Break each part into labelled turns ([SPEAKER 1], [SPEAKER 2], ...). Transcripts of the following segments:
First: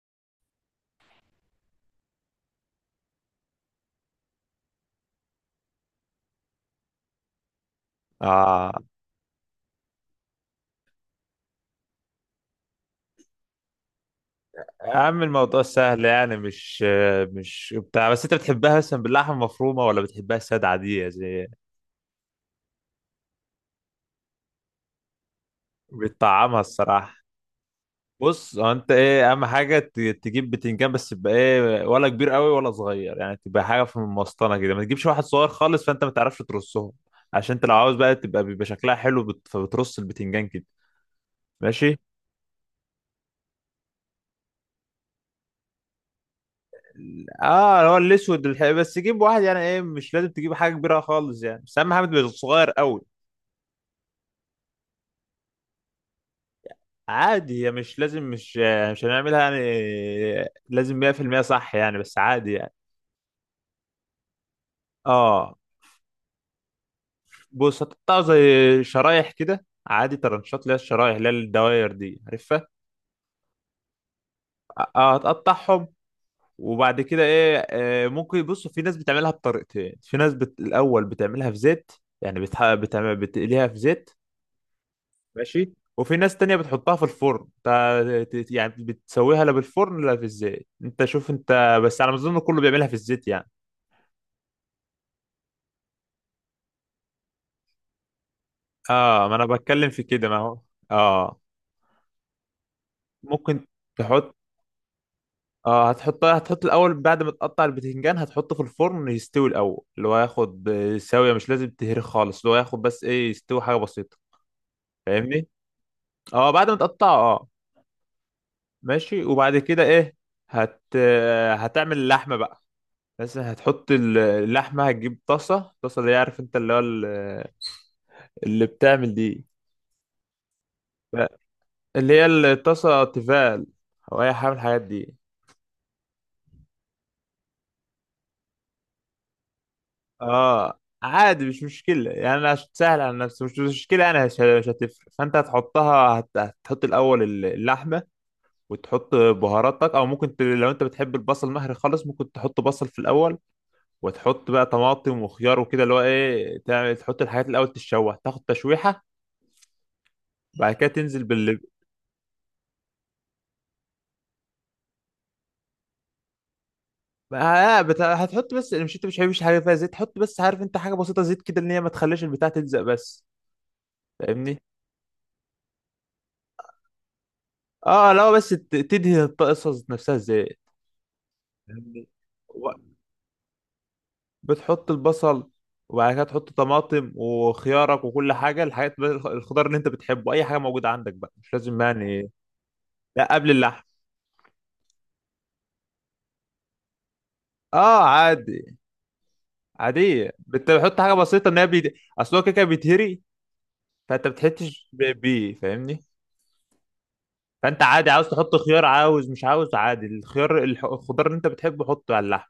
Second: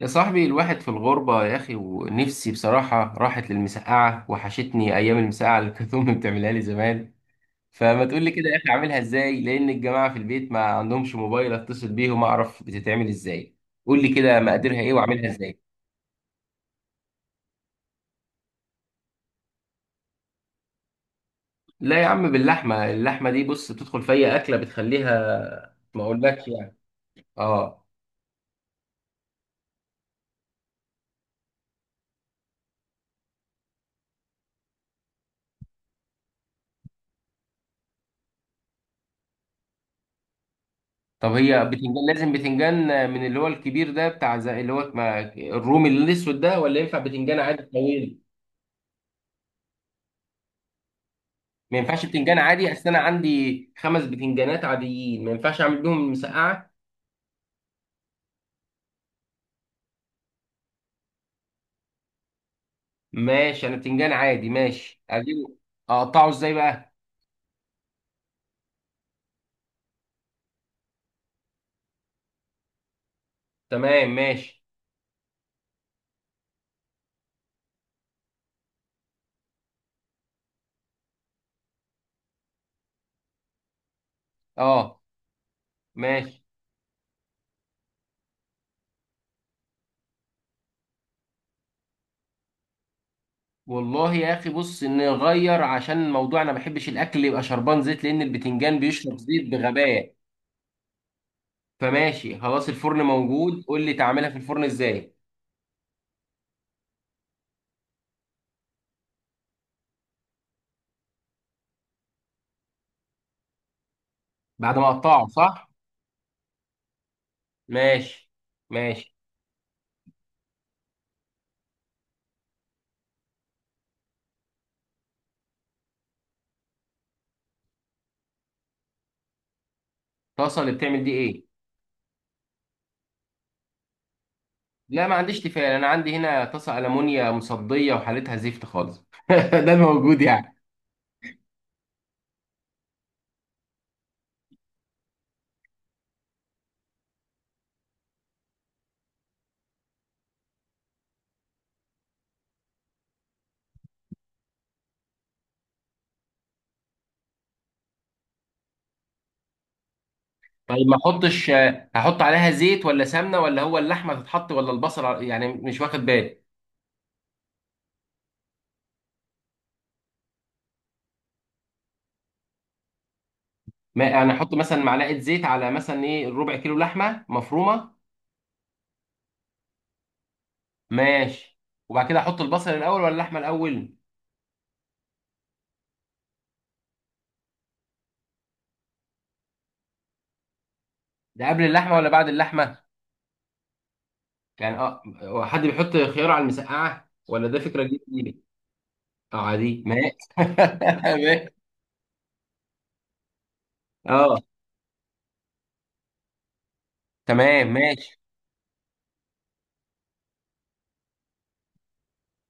[SPEAKER 1] يا صاحبي الواحد في الغربة يا أخي، ونفسي بصراحة راحت للمسقعة، وحشتني أيام المسقعة اللي كانت أمي بتعملها لي زمان. فما تقول لي كده يا أخي
[SPEAKER 2] اه
[SPEAKER 1] أعملها إزاي؟ لأن الجماعة في البيت ما عندهمش موبايل أتصل بيهم أعرف بتتعمل إزاي. قول لي كده مقاديرها إيه
[SPEAKER 2] يا عم
[SPEAKER 1] وأعملها إزاي.
[SPEAKER 2] الموضوع سهل يعني مش بتاع، بس انت بتحبها مثلا باللحمه المفرومه ولا بتحبها ساده عاديه زي
[SPEAKER 1] لا يا عم، باللحمة. اللحمة دي بص بتدخل في أي أكلة بتخليها. ما أقولكش
[SPEAKER 2] بتطعمها
[SPEAKER 1] يعني.
[SPEAKER 2] الصراحه.
[SPEAKER 1] آه.
[SPEAKER 2] بص، هو انت ايه اهم حاجه تجيب بتنجان بس يبقى ايه، ولا كبير قوي ولا صغير، يعني تبقى حاجه في المسطنه كده، ما تجيبش واحد صغير خالص فانت ما تعرفش ترصهم. عشان انت لو عاوز بقى تبقى بيبقى شكلها حلو فبترص البتنجان كده.
[SPEAKER 1] طب هي
[SPEAKER 2] ماشي.
[SPEAKER 1] بتنجان، لازم بتنجان من اللي هو الكبير ده، بتاع زي اللي هو الرومي الأسود ده؟ ولا ينفع بتنجان عادي
[SPEAKER 2] اه، اللي هو
[SPEAKER 1] طويل؟
[SPEAKER 2] الاسود بس جيب واحد، يعني ايه مش لازم تجيب حاجه كبيره خالص يعني،
[SPEAKER 1] ما
[SPEAKER 2] بس اهم
[SPEAKER 1] ينفعش
[SPEAKER 2] حاجه تبقى
[SPEAKER 1] بتنجان
[SPEAKER 2] صغير
[SPEAKER 1] عادي، اصل انا
[SPEAKER 2] قوي.
[SPEAKER 1] عندي 5 بتنجانات عاديين، ما ينفعش اعمل بيهم مسقعه.
[SPEAKER 2] عادي، هي مش لازم مش هنعملها يعني لازم 100% صح يعني، بس عادي يعني.
[SPEAKER 1] ماشي، انا بتنجان عادي ماشي اجيبه.
[SPEAKER 2] اه
[SPEAKER 1] اقطعه ازاي بقى؟
[SPEAKER 2] بص، هتقطع زي شرايح كده عادي، ترنشات اللي هي الشرايح اللي هي الدواير دي، عارفها.
[SPEAKER 1] تمام ماشي.
[SPEAKER 2] اه، هتقطعهم. وبعد كده ايه، ممكن بص، في ناس بتعملها بطريقتين، في ناس الاول بتعملها في زيت، يعني بتقليها في زيت.
[SPEAKER 1] اه
[SPEAKER 2] ماشي. وفي ناس
[SPEAKER 1] ماشي.
[SPEAKER 2] تانية بتحطها في الفرن، انت يعني بتسويها لا بالفرن لا في الزيت، انت شوف انت، بس على ما اظن كله بيعملها في الزيت يعني.
[SPEAKER 1] والله يا اخي بص نغير، عشان الموضوع انا ما بحبش الاكل يبقى شربان زيت، لان البتنجان بيشرب
[SPEAKER 2] اه، ما انا
[SPEAKER 1] زيت
[SPEAKER 2] بتكلم في
[SPEAKER 1] بغباء.
[SPEAKER 2] كده ما هو. اه
[SPEAKER 1] فماشي خلاص، الفرن موجود،
[SPEAKER 2] ممكن
[SPEAKER 1] قول لي تعملها
[SPEAKER 2] تحط
[SPEAKER 1] في الفرن ازاي.
[SPEAKER 2] اه هتحط، الاول بعد ما تقطع البتنجان هتحطه في الفرن يستوي الاول، اللي هو ياخد سويه، مش لازم تهري خالص، اللي هو ياخد بس ايه، يستوي حاجه بسيطه.
[SPEAKER 1] بعد ما اقطعه
[SPEAKER 2] فاهمني؟
[SPEAKER 1] صح؟
[SPEAKER 2] اه بعد ما تقطعه اه.
[SPEAKER 1] ماشي. ماشي.
[SPEAKER 2] ماشي وبعد كده ايه، هت آه، هتعمل اللحمه بقى، بس هتحط اللحمه، هتجيب طاسه، طاسه اللي هي عارف انت اللي هو اللي بتعمل دي.
[SPEAKER 1] طاسه اللي بتعمل دي
[SPEAKER 2] لا،
[SPEAKER 1] ايه؟
[SPEAKER 2] اللي هي الطاسه تيفال او اي حاجه من الحاجات
[SPEAKER 1] لا
[SPEAKER 2] دي.
[SPEAKER 1] ما عنديش تيفال، انا عندي هنا طاسه المونيا مصديه وحالتها زفت خالص ده الموجود يعني.
[SPEAKER 2] اه عادي مش مشكلة يعني، انا عشان سهل على نفسي، مش مشكلة انا، مش هتفرق. فانت هتحطها، هتحط الاول اللحمة، وتحط بهاراتك، او ممكن لو انت بتحب البصل مهري خالص ممكن تحط بصل في الاول، وتحط بقى طماطم وخيار وكده، اللي هو ايه تعمل تحط الحاجات الاول تتشوح، تاخد تشويحة. بعد
[SPEAKER 1] طيب
[SPEAKER 2] كده
[SPEAKER 1] ما
[SPEAKER 2] تنزل
[SPEAKER 1] احطش،
[SPEAKER 2] بال.
[SPEAKER 1] هحط عليها زيت ولا سمنه؟ ولا هو اللحمه تتحط ولا البصل يعني مش واخد بالي.
[SPEAKER 2] هتحط بس، مش انت مش حابب حاجة فيها زيت، حط بس عارف انت حاجة بسيطة زيت كده ان هي ما تخليش البتاع تلزق بس.
[SPEAKER 1] ما انا احط
[SPEAKER 2] فاهمني؟
[SPEAKER 1] مثلا معلقه زيت على مثلا ايه، ربع كيلو لحمه مفرومه.
[SPEAKER 2] اه لو بس تدهن الطاسه نفسها ازاي
[SPEAKER 1] ماشي، وبعد
[SPEAKER 2] يعني.
[SPEAKER 1] كده احط البصل
[SPEAKER 2] و-
[SPEAKER 1] الاول ولا اللحمه الاول؟
[SPEAKER 2] بتحط البصل، وبعد كده تحط طماطم وخيارك وكل حاجه، الخضار اللي انت بتحبه، اي حاجه موجوده عندك بقى
[SPEAKER 1] ده
[SPEAKER 2] مش
[SPEAKER 1] قبل
[SPEAKER 2] لازم
[SPEAKER 1] اللحمه ولا بعد
[SPEAKER 2] يعني.
[SPEAKER 1] اللحمه؟
[SPEAKER 2] لا قبل اللحم.
[SPEAKER 1] يعني اه، هو حد بيحط خيار على المسقعه ولا ده فكره
[SPEAKER 2] اه
[SPEAKER 1] جديده؟
[SPEAKER 2] عادي.
[SPEAKER 1] اه عادي، ما.
[SPEAKER 2] عاديه، بتحط حاجه بسيطه ان هي اصل هو كده كده بيتهري. فانت
[SPEAKER 1] اه
[SPEAKER 2] بتحطش بيه، فاهمني؟
[SPEAKER 1] تمام
[SPEAKER 2] فانت عادي،
[SPEAKER 1] ماشي.
[SPEAKER 2] عاوز تحط خيار عاوز مش عاوز، عادي الخيار، الخضار اللي انت بتحبه حطه على اللحم.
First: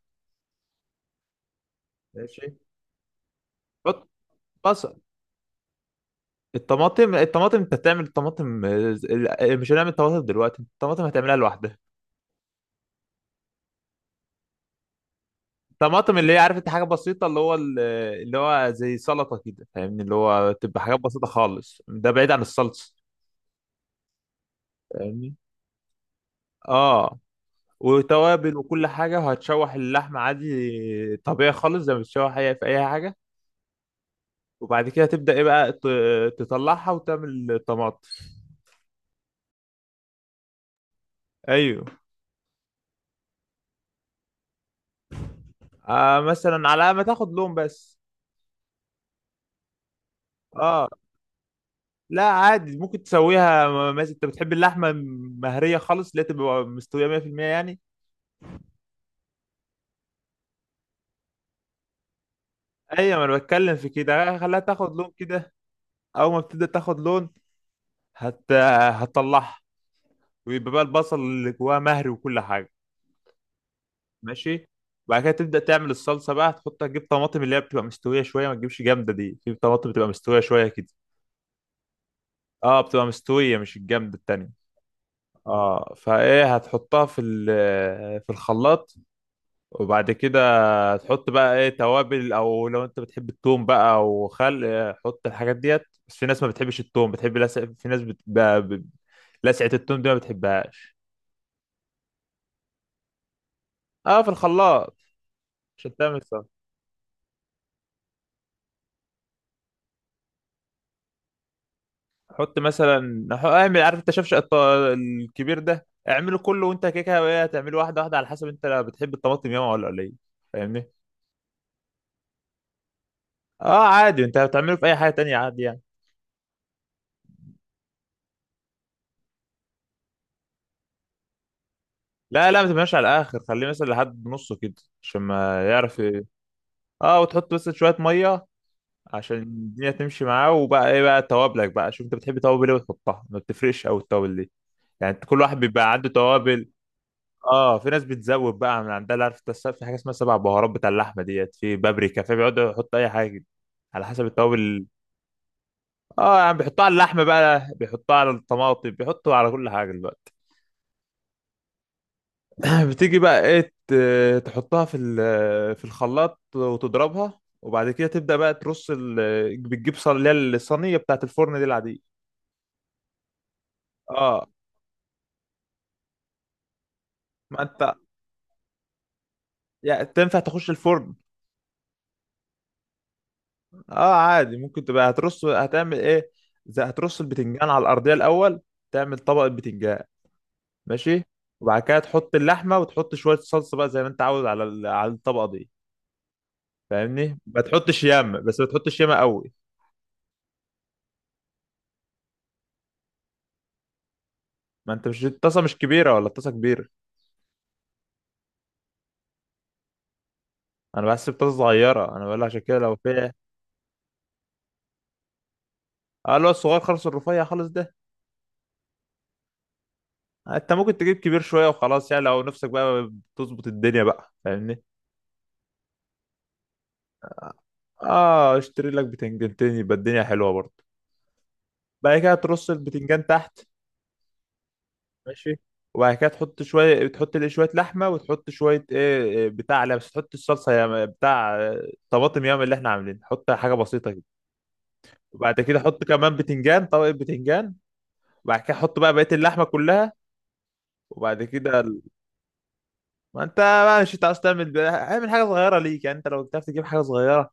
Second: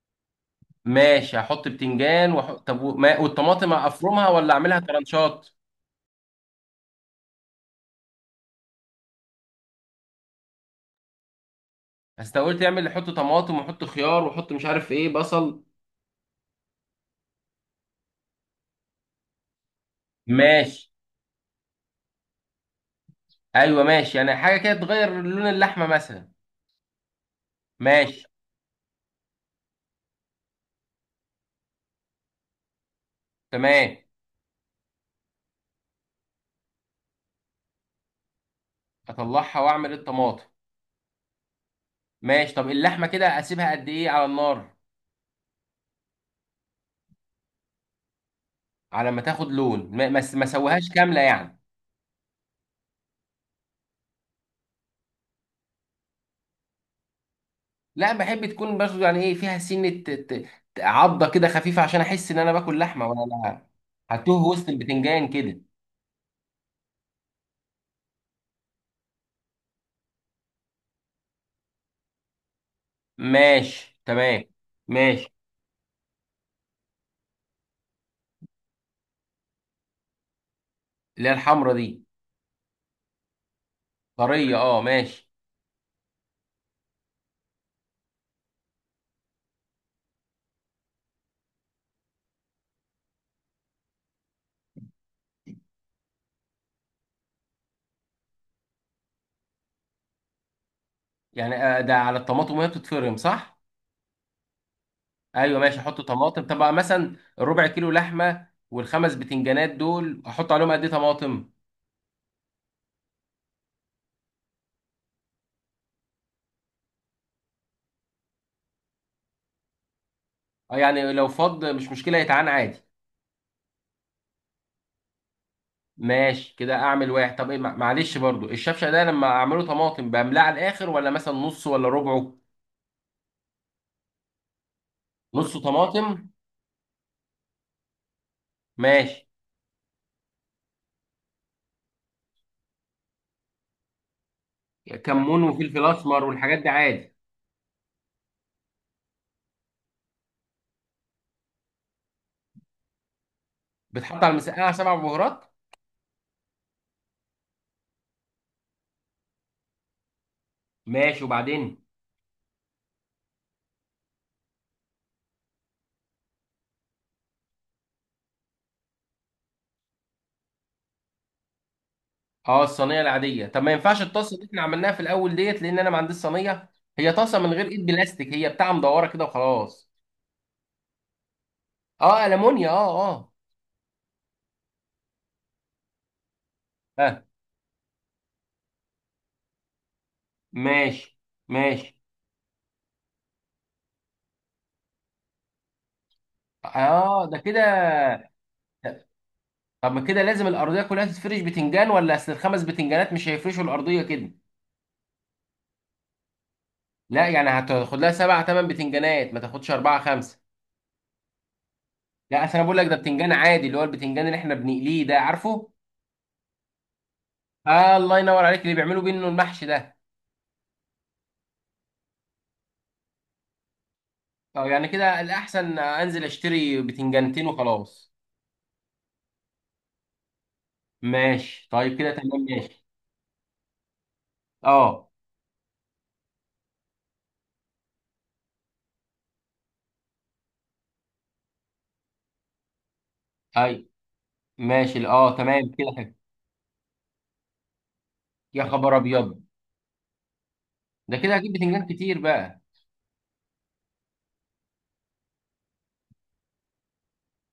[SPEAKER 1] ماشي، هحط بتنجان وح...
[SPEAKER 2] ماشي.
[SPEAKER 1] طب و- ما... والطماطم
[SPEAKER 2] حط
[SPEAKER 1] افرمها ولا اعملها
[SPEAKER 2] بصل.
[SPEAKER 1] ترانشات؟
[SPEAKER 2] الطماطم انت هتعمل الطماطم مش هنعمل طماطم دلوقتي، الطماطم هتعملها لوحدها.
[SPEAKER 1] بس أنت قلت اعمل، حط طماطم وحط خيار وحط مش عارف ايه، بصل.
[SPEAKER 2] طماطم اللي هي عارف انت حاجه بسيطه اللي هو اللي هو زي سلطه كده، فاهمني؟ اللي هو تبقى
[SPEAKER 1] ماشي.
[SPEAKER 2] حاجات بسيطه خالص، ده بعيد عن الصلصه.
[SPEAKER 1] ايوه ماشي، يعني حاجه كده تغير
[SPEAKER 2] فاهمني؟
[SPEAKER 1] لون اللحمه مثلا.
[SPEAKER 2] اه،
[SPEAKER 1] ماشي.
[SPEAKER 2] وتوابل وكل حاجه، وهتشوح اللحمه عادي طبيعي خالص زي ما بتشوح اي في اي حاجه.
[SPEAKER 1] تمام.
[SPEAKER 2] وبعد كده تبدا ايه بقى، تطلعها وتعمل الطماطم.
[SPEAKER 1] اطلعها واعمل الطماطم.
[SPEAKER 2] ايوه.
[SPEAKER 1] ماشي، طب اللحمه كده اسيبها قد ايه على النار؟
[SPEAKER 2] آه مثلا على ما تاخد لون بس.
[SPEAKER 1] على ما تاخد لون، ما سويهاش
[SPEAKER 2] اه.
[SPEAKER 1] كامله يعني.
[SPEAKER 2] لا عادي ممكن تسويها، مثلا انت بتحب اللحمه مهريه خالص اللي هي تبقى مستويه 100% يعني.
[SPEAKER 1] لا بحب تكون برضه، يعني ايه، فيها سنه عضه كده خفيفه، عشان احس ان انا باكل لحمه
[SPEAKER 2] ايوه
[SPEAKER 1] ولا
[SPEAKER 2] ما انا
[SPEAKER 1] لا.
[SPEAKER 2] بتكلم في كده،
[SPEAKER 1] هتوه
[SPEAKER 2] خليها
[SPEAKER 1] وسط
[SPEAKER 2] تاخد لون
[SPEAKER 1] البتنجان
[SPEAKER 2] كده.
[SPEAKER 1] كده.
[SPEAKER 2] اول ما بتبدا تاخد لون هت... هتطلعها، ويبقى بقى البصل اللي جواها مهري وكل حاجه.
[SPEAKER 1] ماشي تمام
[SPEAKER 2] ماشي. بعد كده
[SPEAKER 1] ماشي.
[SPEAKER 2] تبدا تعمل الصلصه بقى، هتحط تجيب طماطم اللي هي بتبقى مستويه شويه، ما تجيبش جامده، دي في طماطم بتبقى مستويه شويه كده.
[SPEAKER 1] اللي هي الحمرا دي؟
[SPEAKER 2] اه بتبقى مستويه مش الجامده التانية.
[SPEAKER 1] طريه، اه ماشي.
[SPEAKER 2] اه فايه هتحطها في في الخلاط، وبعد كده هتحط بقى ايه توابل، او لو انت بتحب التوم بقى وخل حط الحاجات ديت. بس في ناس ما بتحبش التوم، بتحب لسع... في ناس بت... ب... ب... لسعة التوم دي ما بتحبهاش.
[SPEAKER 1] يعني آه، ده على الطماطم وهي بتتفرم صح؟
[SPEAKER 2] اه في الخلاط.
[SPEAKER 1] ايوه ماشي،
[SPEAKER 2] عشان
[SPEAKER 1] احط
[SPEAKER 2] تعمل صح،
[SPEAKER 1] طماطم. طب بقى مثلا الربع كيلو لحمه والخمس بتنجانات دول احط عليهم قد ايه طماطم؟
[SPEAKER 2] حط مثلا اعمل عارف انت شفشق الكبير ده اعمله كله، وانت كده كده هتعمله واحده واحده على حسب انت بتحب الطماطم ياما ولا قليل.
[SPEAKER 1] اه
[SPEAKER 2] فاهمني؟
[SPEAKER 1] يعني لو فض مش مشكله يتعان عادي.
[SPEAKER 2] اه عادي انت هتعمله في اي حاجه تانية عادي يعني.
[SPEAKER 1] ماشي كده اعمل واحد. طب ايه معلش برضو الشفشه ده لما اعمله طماطم بملاه على الاخر ولا مثلا نص ولا ربعه؟
[SPEAKER 2] لا ما تبقاش على الاخر، خليه مثلا لحد نصه كده عشان
[SPEAKER 1] نص
[SPEAKER 2] ما يعرف ايه.
[SPEAKER 1] طماطم.
[SPEAKER 2] اه، وتحط بس شويه ميه
[SPEAKER 1] ماشي.
[SPEAKER 2] عشان الدنيا تمشي معاه. وبقى ايه بقى توابلك بقى، شوف انت بتحب توابل ايه وتحطها، ما بتفرقش قوي التوابل دي يعني، انت كل
[SPEAKER 1] كمون
[SPEAKER 2] واحد
[SPEAKER 1] وفلفل
[SPEAKER 2] بيبقى عنده
[SPEAKER 1] اسمر والحاجات دي
[SPEAKER 2] توابل.
[SPEAKER 1] عادي؟
[SPEAKER 2] اه في ناس بتزود بقى من عندها، اللي عارف انت في حاجه اسمها سبع بهارات بتاع اللحمه ديت، في بابريكا، في بيقعدوا يحطوا اي حاجه. على
[SPEAKER 1] بتحط
[SPEAKER 2] حسب
[SPEAKER 1] على المسقعه
[SPEAKER 2] التوابل.
[SPEAKER 1] سبع بهارات؟
[SPEAKER 2] اه يعني بيحطوها على اللحمه بقى، بيحطوها على الطماطم، بيحطوا على كل حاجه دلوقتي.
[SPEAKER 1] ماشي، وبعدين؟
[SPEAKER 2] بتيجي بقى ايه تحطها في في الخلاط وتضربها، وبعد كده تبدا بقى ترص بتجيب صينيه، اللي هي الصينيه بتاعت الفرن دي العاديه.
[SPEAKER 1] اه الصينيه العاديه. طب ما ينفعش الطاسه اللي
[SPEAKER 2] اه
[SPEAKER 1] احنا عملناها في الاول ديت؟ لان انا ما عنديش صينيه. هي طاسه من
[SPEAKER 2] ما
[SPEAKER 1] غير ايد
[SPEAKER 2] انت
[SPEAKER 1] بلاستيك، هي بتاع مدوره كده وخلاص.
[SPEAKER 2] يعني تنفع تخش الفرن.
[SPEAKER 1] اه المونيا، اه اه.
[SPEAKER 2] اه عادي، ممكن تبقى هترص هتعمل ايه، زي
[SPEAKER 1] اه
[SPEAKER 2] هترص البتنجان على الارضيه الاول، تعمل طبق البتنجان.
[SPEAKER 1] ماشي.
[SPEAKER 2] ماشي. وبعد
[SPEAKER 1] ماشي.
[SPEAKER 2] كده تحط اللحمه وتحط شويه صلصه بقى زي ما انت عاوز على على الطبقه دي.
[SPEAKER 1] اه. ده
[SPEAKER 2] فاهمني؟
[SPEAKER 1] كده.
[SPEAKER 2] ما تحطش ياما، بس ما تحطش ياما قوي.
[SPEAKER 1] طب ما كده لازم الارضيه كلها تتفرش بتنجان؟ ولا اصل الخمس بتنجانات مش هيفرشوا الارضيه كده؟
[SPEAKER 2] ما انت مش الطاسه مش كبيره، ولا الطاسه كبيره؟
[SPEAKER 1] لا يعني هتاخد لها 7 8 بتنجانات، ما تاخدش 4 5.
[SPEAKER 2] انا بحسب طاسه صغيره، انا
[SPEAKER 1] لا
[SPEAKER 2] بقول
[SPEAKER 1] اصل
[SPEAKER 2] عشان
[SPEAKER 1] انا بقول
[SPEAKER 2] كده
[SPEAKER 1] لك، ده
[SPEAKER 2] لو
[SPEAKER 1] بتنجان
[SPEAKER 2] في.
[SPEAKER 1] عادي اللي هو البتنجان اللي احنا بنقليه ده، عارفه؟
[SPEAKER 2] اه اللي هو الصغير خالص، الرفيع خالص ده.
[SPEAKER 1] آه الله ينور عليك، اللي بيعملوا بيه انه المحشي ده.
[SPEAKER 2] انت ممكن تجيب كبير شويه وخلاص يعني، لو نفسك بقى تظبط الدنيا بقى،
[SPEAKER 1] اه
[SPEAKER 2] فاهمني؟
[SPEAKER 1] يعني كده الاحسن انزل اشتري 2 بتنجان وخلاص.
[SPEAKER 2] اه اشتري لك بتنجانتين يبقى الدنيا حلوه برضه.
[SPEAKER 1] ماشي طيب، كده
[SPEAKER 2] بعد كده
[SPEAKER 1] تمام
[SPEAKER 2] ترص
[SPEAKER 1] ماشي.
[SPEAKER 2] البتنجان تحت.
[SPEAKER 1] اه.
[SPEAKER 2] ماشي. وبعد كده تحط شويه، تحط ليه شويه لحمه وتحط شويه ايه إيه بتاع، لا بس تحط الصلصه يا بتاع طماطم ياما اللي احنا عاملين، حط حاجه
[SPEAKER 1] اي
[SPEAKER 2] بسيطه كده.
[SPEAKER 1] ماشي. اه
[SPEAKER 2] وبعد
[SPEAKER 1] تمام
[SPEAKER 2] كده
[SPEAKER 1] كده
[SPEAKER 2] حط
[SPEAKER 1] حلو.
[SPEAKER 2] كمان بتنجان، طبقه بتنجان، وبعد
[SPEAKER 1] يا
[SPEAKER 2] كده
[SPEAKER 1] خبر
[SPEAKER 2] حط بقى بقيه
[SPEAKER 1] ابيض،
[SPEAKER 2] اللحمه كلها.
[SPEAKER 1] ده كده
[SPEAKER 2] وبعد
[SPEAKER 1] هجيب
[SPEAKER 2] كده
[SPEAKER 1] بتنجان كتير بقى.
[SPEAKER 2] ما انت بقى مش هتعرف تعمل اعمل حاجه صغيره ليك يعني، انت لو بتعرف تجيب حاجه صغيره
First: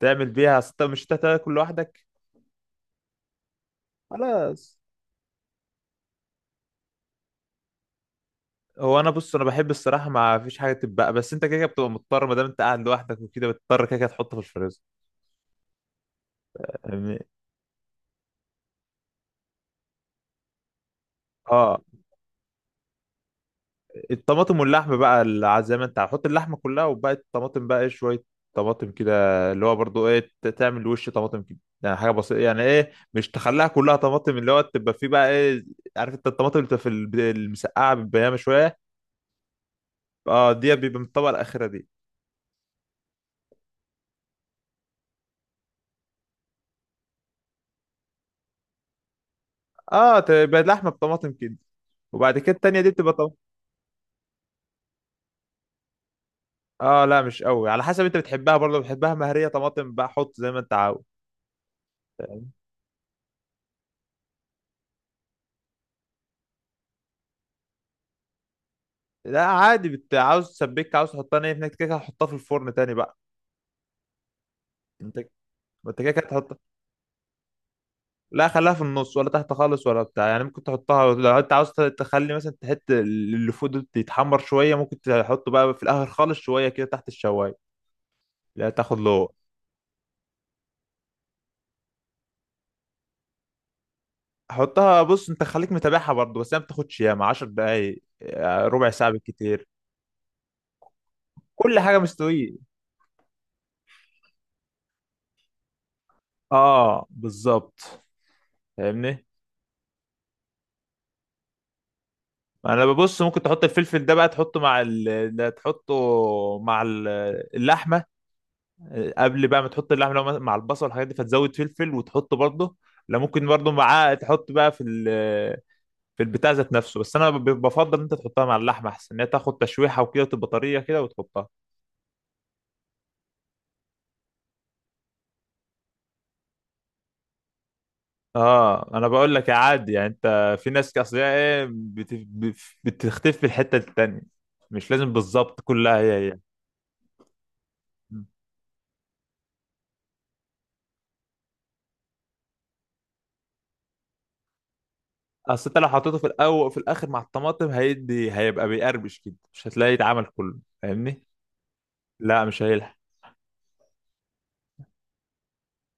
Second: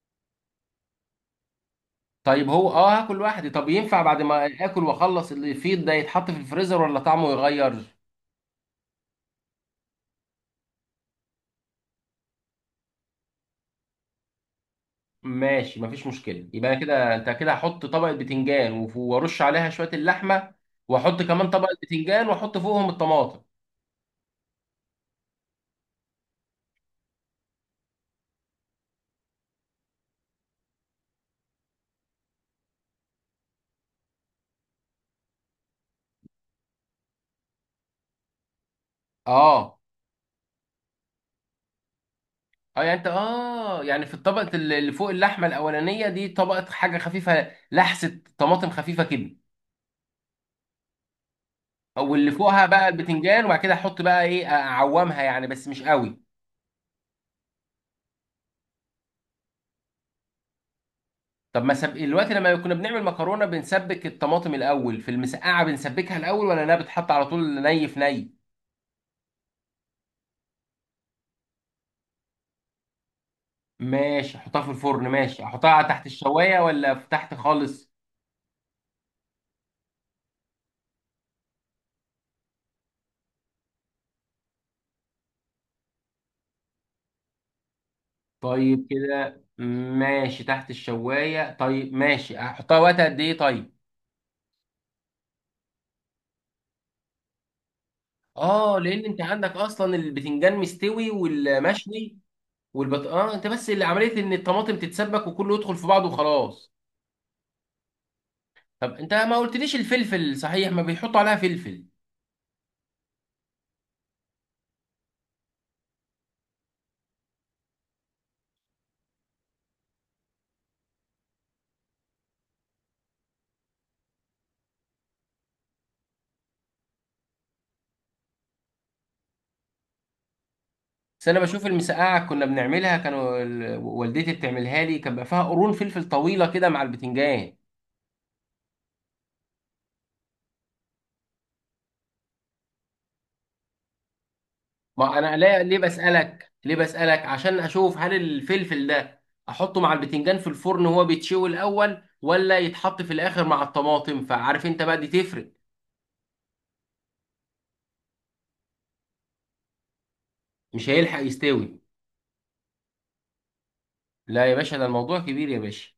[SPEAKER 2] تعمل بيها، أصل انت مش هتاكل لوحدك.
[SPEAKER 1] طيب هو اه، هاكل لوحدي. طب ينفع بعد ما
[SPEAKER 2] خلاص.
[SPEAKER 1] اكل واخلص اللي فيه ده يتحط في الفريزر ولا طعمه يغير؟
[SPEAKER 2] هو انا بص انا بحب الصراحه ما فيش حاجه تتبقى، بس انت كده كده بتبقى مضطر ما دام انت قاعد لوحدك وكده، بتضطر كده كده تحطه في الفريزر.
[SPEAKER 1] ماشي مفيش مشكله. يبقى كده
[SPEAKER 2] يعني.
[SPEAKER 1] انت كده، هحط طبقه بتنجان وارش عليها شويه اللحمه، واحط كمان طبقه
[SPEAKER 2] اه
[SPEAKER 1] بتنجان، واحط فوقهم الطماطم.
[SPEAKER 2] الطماطم واللحم بقى زي ما انت، هحط اللحمه كلها، وبقى الطماطم بقى ايه شويه طماطم كده، اللي هو برضو ايه تعمل وش طماطم كده يعني، حاجه بسيطه يعني ايه، مش تخليها كلها طماطم، اللي هو تبقى فيه بقى ايه، عارف انت الطماطم اللي بتبقى في المسقعه بالبيامه شويه.
[SPEAKER 1] اه.
[SPEAKER 2] اه دي بيبقى من الطبقه الاخيره دي.
[SPEAKER 1] اه يعني انت اه، يعني في الطبقة اللي فوق اللحمة الأولانية دي طبقة حاجة خفيفة، لحسة طماطم خفيفة كده.
[SPEAKER 2] اه تبقى لحمه بطماطم كده.
[SPEAKER 1] او اللي
[SPEAKER 2] وبعد كده
[SPEAKER 1] فوقها
[SPEAKER 2] التانيه
[SPEAKER 1] بقى
[SPEAKER 2] دي بتبقى.
[SPEAKER 1] البتنجان، وبعد كده احط بقى ايه اعومها يعني بس مش قوي.
[SPEAKER 2] اه لا مش قوي، على حسب انت بتحبها برضه، بتحبها مهريه طماطم بقى حط زي ما انت عاوز.
[SPEAKER 1] طب ما سب... دلوقتي
[SPEAKER 2] فاهم؟
[SPEAKER 1] لما كنا بنعمل مكرونة بنسبك الطماطم الأول، في المسقعة بنسبكها الأول ولا انها بتحط على طول ني في ني؟
[SPEAKER 2] لا عادي عاوز تسبك عاوز تحطها نيه، هناك كده كده هتحطها في الفرن تاني بقى.
[SPEAKER 1] ماشي احطها في الفرن.
[SPEAKER 2] انت
[SPEAKER 1] ماشي احطها
[SPEAKER 2] ما انت
[SPEAKER 1] تحت
[SPEAKER 2] كده كده
[SPEAKER 1] الشواية
[SPEAKER 2] هتحط.
[SPEAKER 1] ولا في تحت خالص؟
[SPEAKER 2] لا خليها في النص ولا تحت خالص ولا بتاع يعني، ممكن تحطها لو انت عاوز تخلي مثلا تحط اللي فوق ده يتحمر شويه ممكن تحطه بقى في الاخر خالص شويه كده تحت الشوايه. لا
[SPEAKER 1] طيب
[SPEAKER 2] تاخد له.
[SPEAKER 1] كده ماشي تحت الشواية. طيب ماشي، احطها وقت قد ايه طيب؟
[SPEAKER 2] حطها بص انت خليك متابعها برضه، بس هي ما بتاخدش ياما 10 دقايق
[SPEAKER 1] اه
[SPEAKER 2] ربع
[SPEAKER 1] لان
[SPEAKER 2] ساعه
[SPEAKER 1] انت عندك
[SPEAKER 2] بالكتير.
[SPEAKER 1] اصلا البتنجان مستوي
[SPEAKER 2] كل حاجه
[SPEAKER 1] والمشوي
[SPEAKER 2] مستويه.
[SPEAKER 1] والبط، اه. انت بس اللي عمليه ان الطماطم تتسبك وكله يدخل في بعضه وخلاص.
[SPEAKER 2] اه بالظبط.
[SPEAKER 1] طب انت
[SPEAKER 2] فاهمني؟
[SPEAKER 1] ما قلتليش الفلفل صحيح، ما بيحطوا عليها فلفل؟
[SPEAKER 2] انا ببص ممكن تحط الفلفل ده بقى، تحطه مع ده تحطه مع اللحمه، قبل بقى ما تحط اللحمه لو مع البصل والحاجات دي فتزود فلفل وتحطه برضه. لا ممكن برضه معاه تحط بقى في في البتاع ذات نفسه، بس انا بفضل ان انت تحطها مع اللحمه احسن، ان هي تاخد تشويحه وكده وتبقى طريه كده
[SPEAKER 1] بس انا
[SPEAKER 2] وتحطها.
[SPEAKER 1] بشوف المسقعه كنا بنعملها، كانوا والدتي بتعملها لي، كان بقى فيها قرون فلفل طويله كده مع البتنجان.
[SPEAKER 2] اه انا بقول لك يا عادي يعني، انت في ناس اصل هي ايه بتختفي في الحته التانيه، مش لازم
[SPEAKER 1] ما انا
[SPEAKER 2] بالظبط
[SPEAKER 1] ليه، ليه
[SPEAKER 2] كلها هي
[SPEAKER 1] بسالك ليه بسالك عشان اشوف، هل
[SPEAKER 2] هي
[SPEAKER 1] الفلفل ده احطه مع البتنجان في الفرن وهو بيتشوي الاول، ولا يتحط في الاخر مع الطماطم؟ فعارف انت بقى دي تفرق.
[SPEAKER 2] اصل انت لو حطيته في الاول، في الاخر مع الطماطم هيدي هيبقى بيقرمش كده مش هتلاقي اتعمل كله،
[SPEAKER 1] مش هيلحق
[SPEAKER 2] فاهمني؟
[SPEAKER 1] يستوي؟
[SPEAKER 2] لا مش هيلحق.
[SPEAKER 1] لا يا باشا، ده الموضوع كبير يا باشا.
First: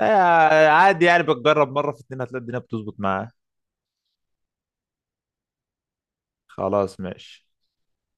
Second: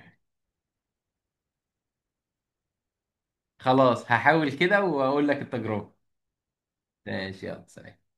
[SPEAKER 2] عادي يعني، بتجرب مره في اتنين هتلاقي الدنيا بتظبط معاه.
[SPEAKER 1] خلاص هحاول كده واقول لك التجربة.
[SPEAKER 2] خلاص
[SPEAKER 1] ماشي،
[SPEAKER 2] ماشي.
[SPEAKER 1] يلا سلام.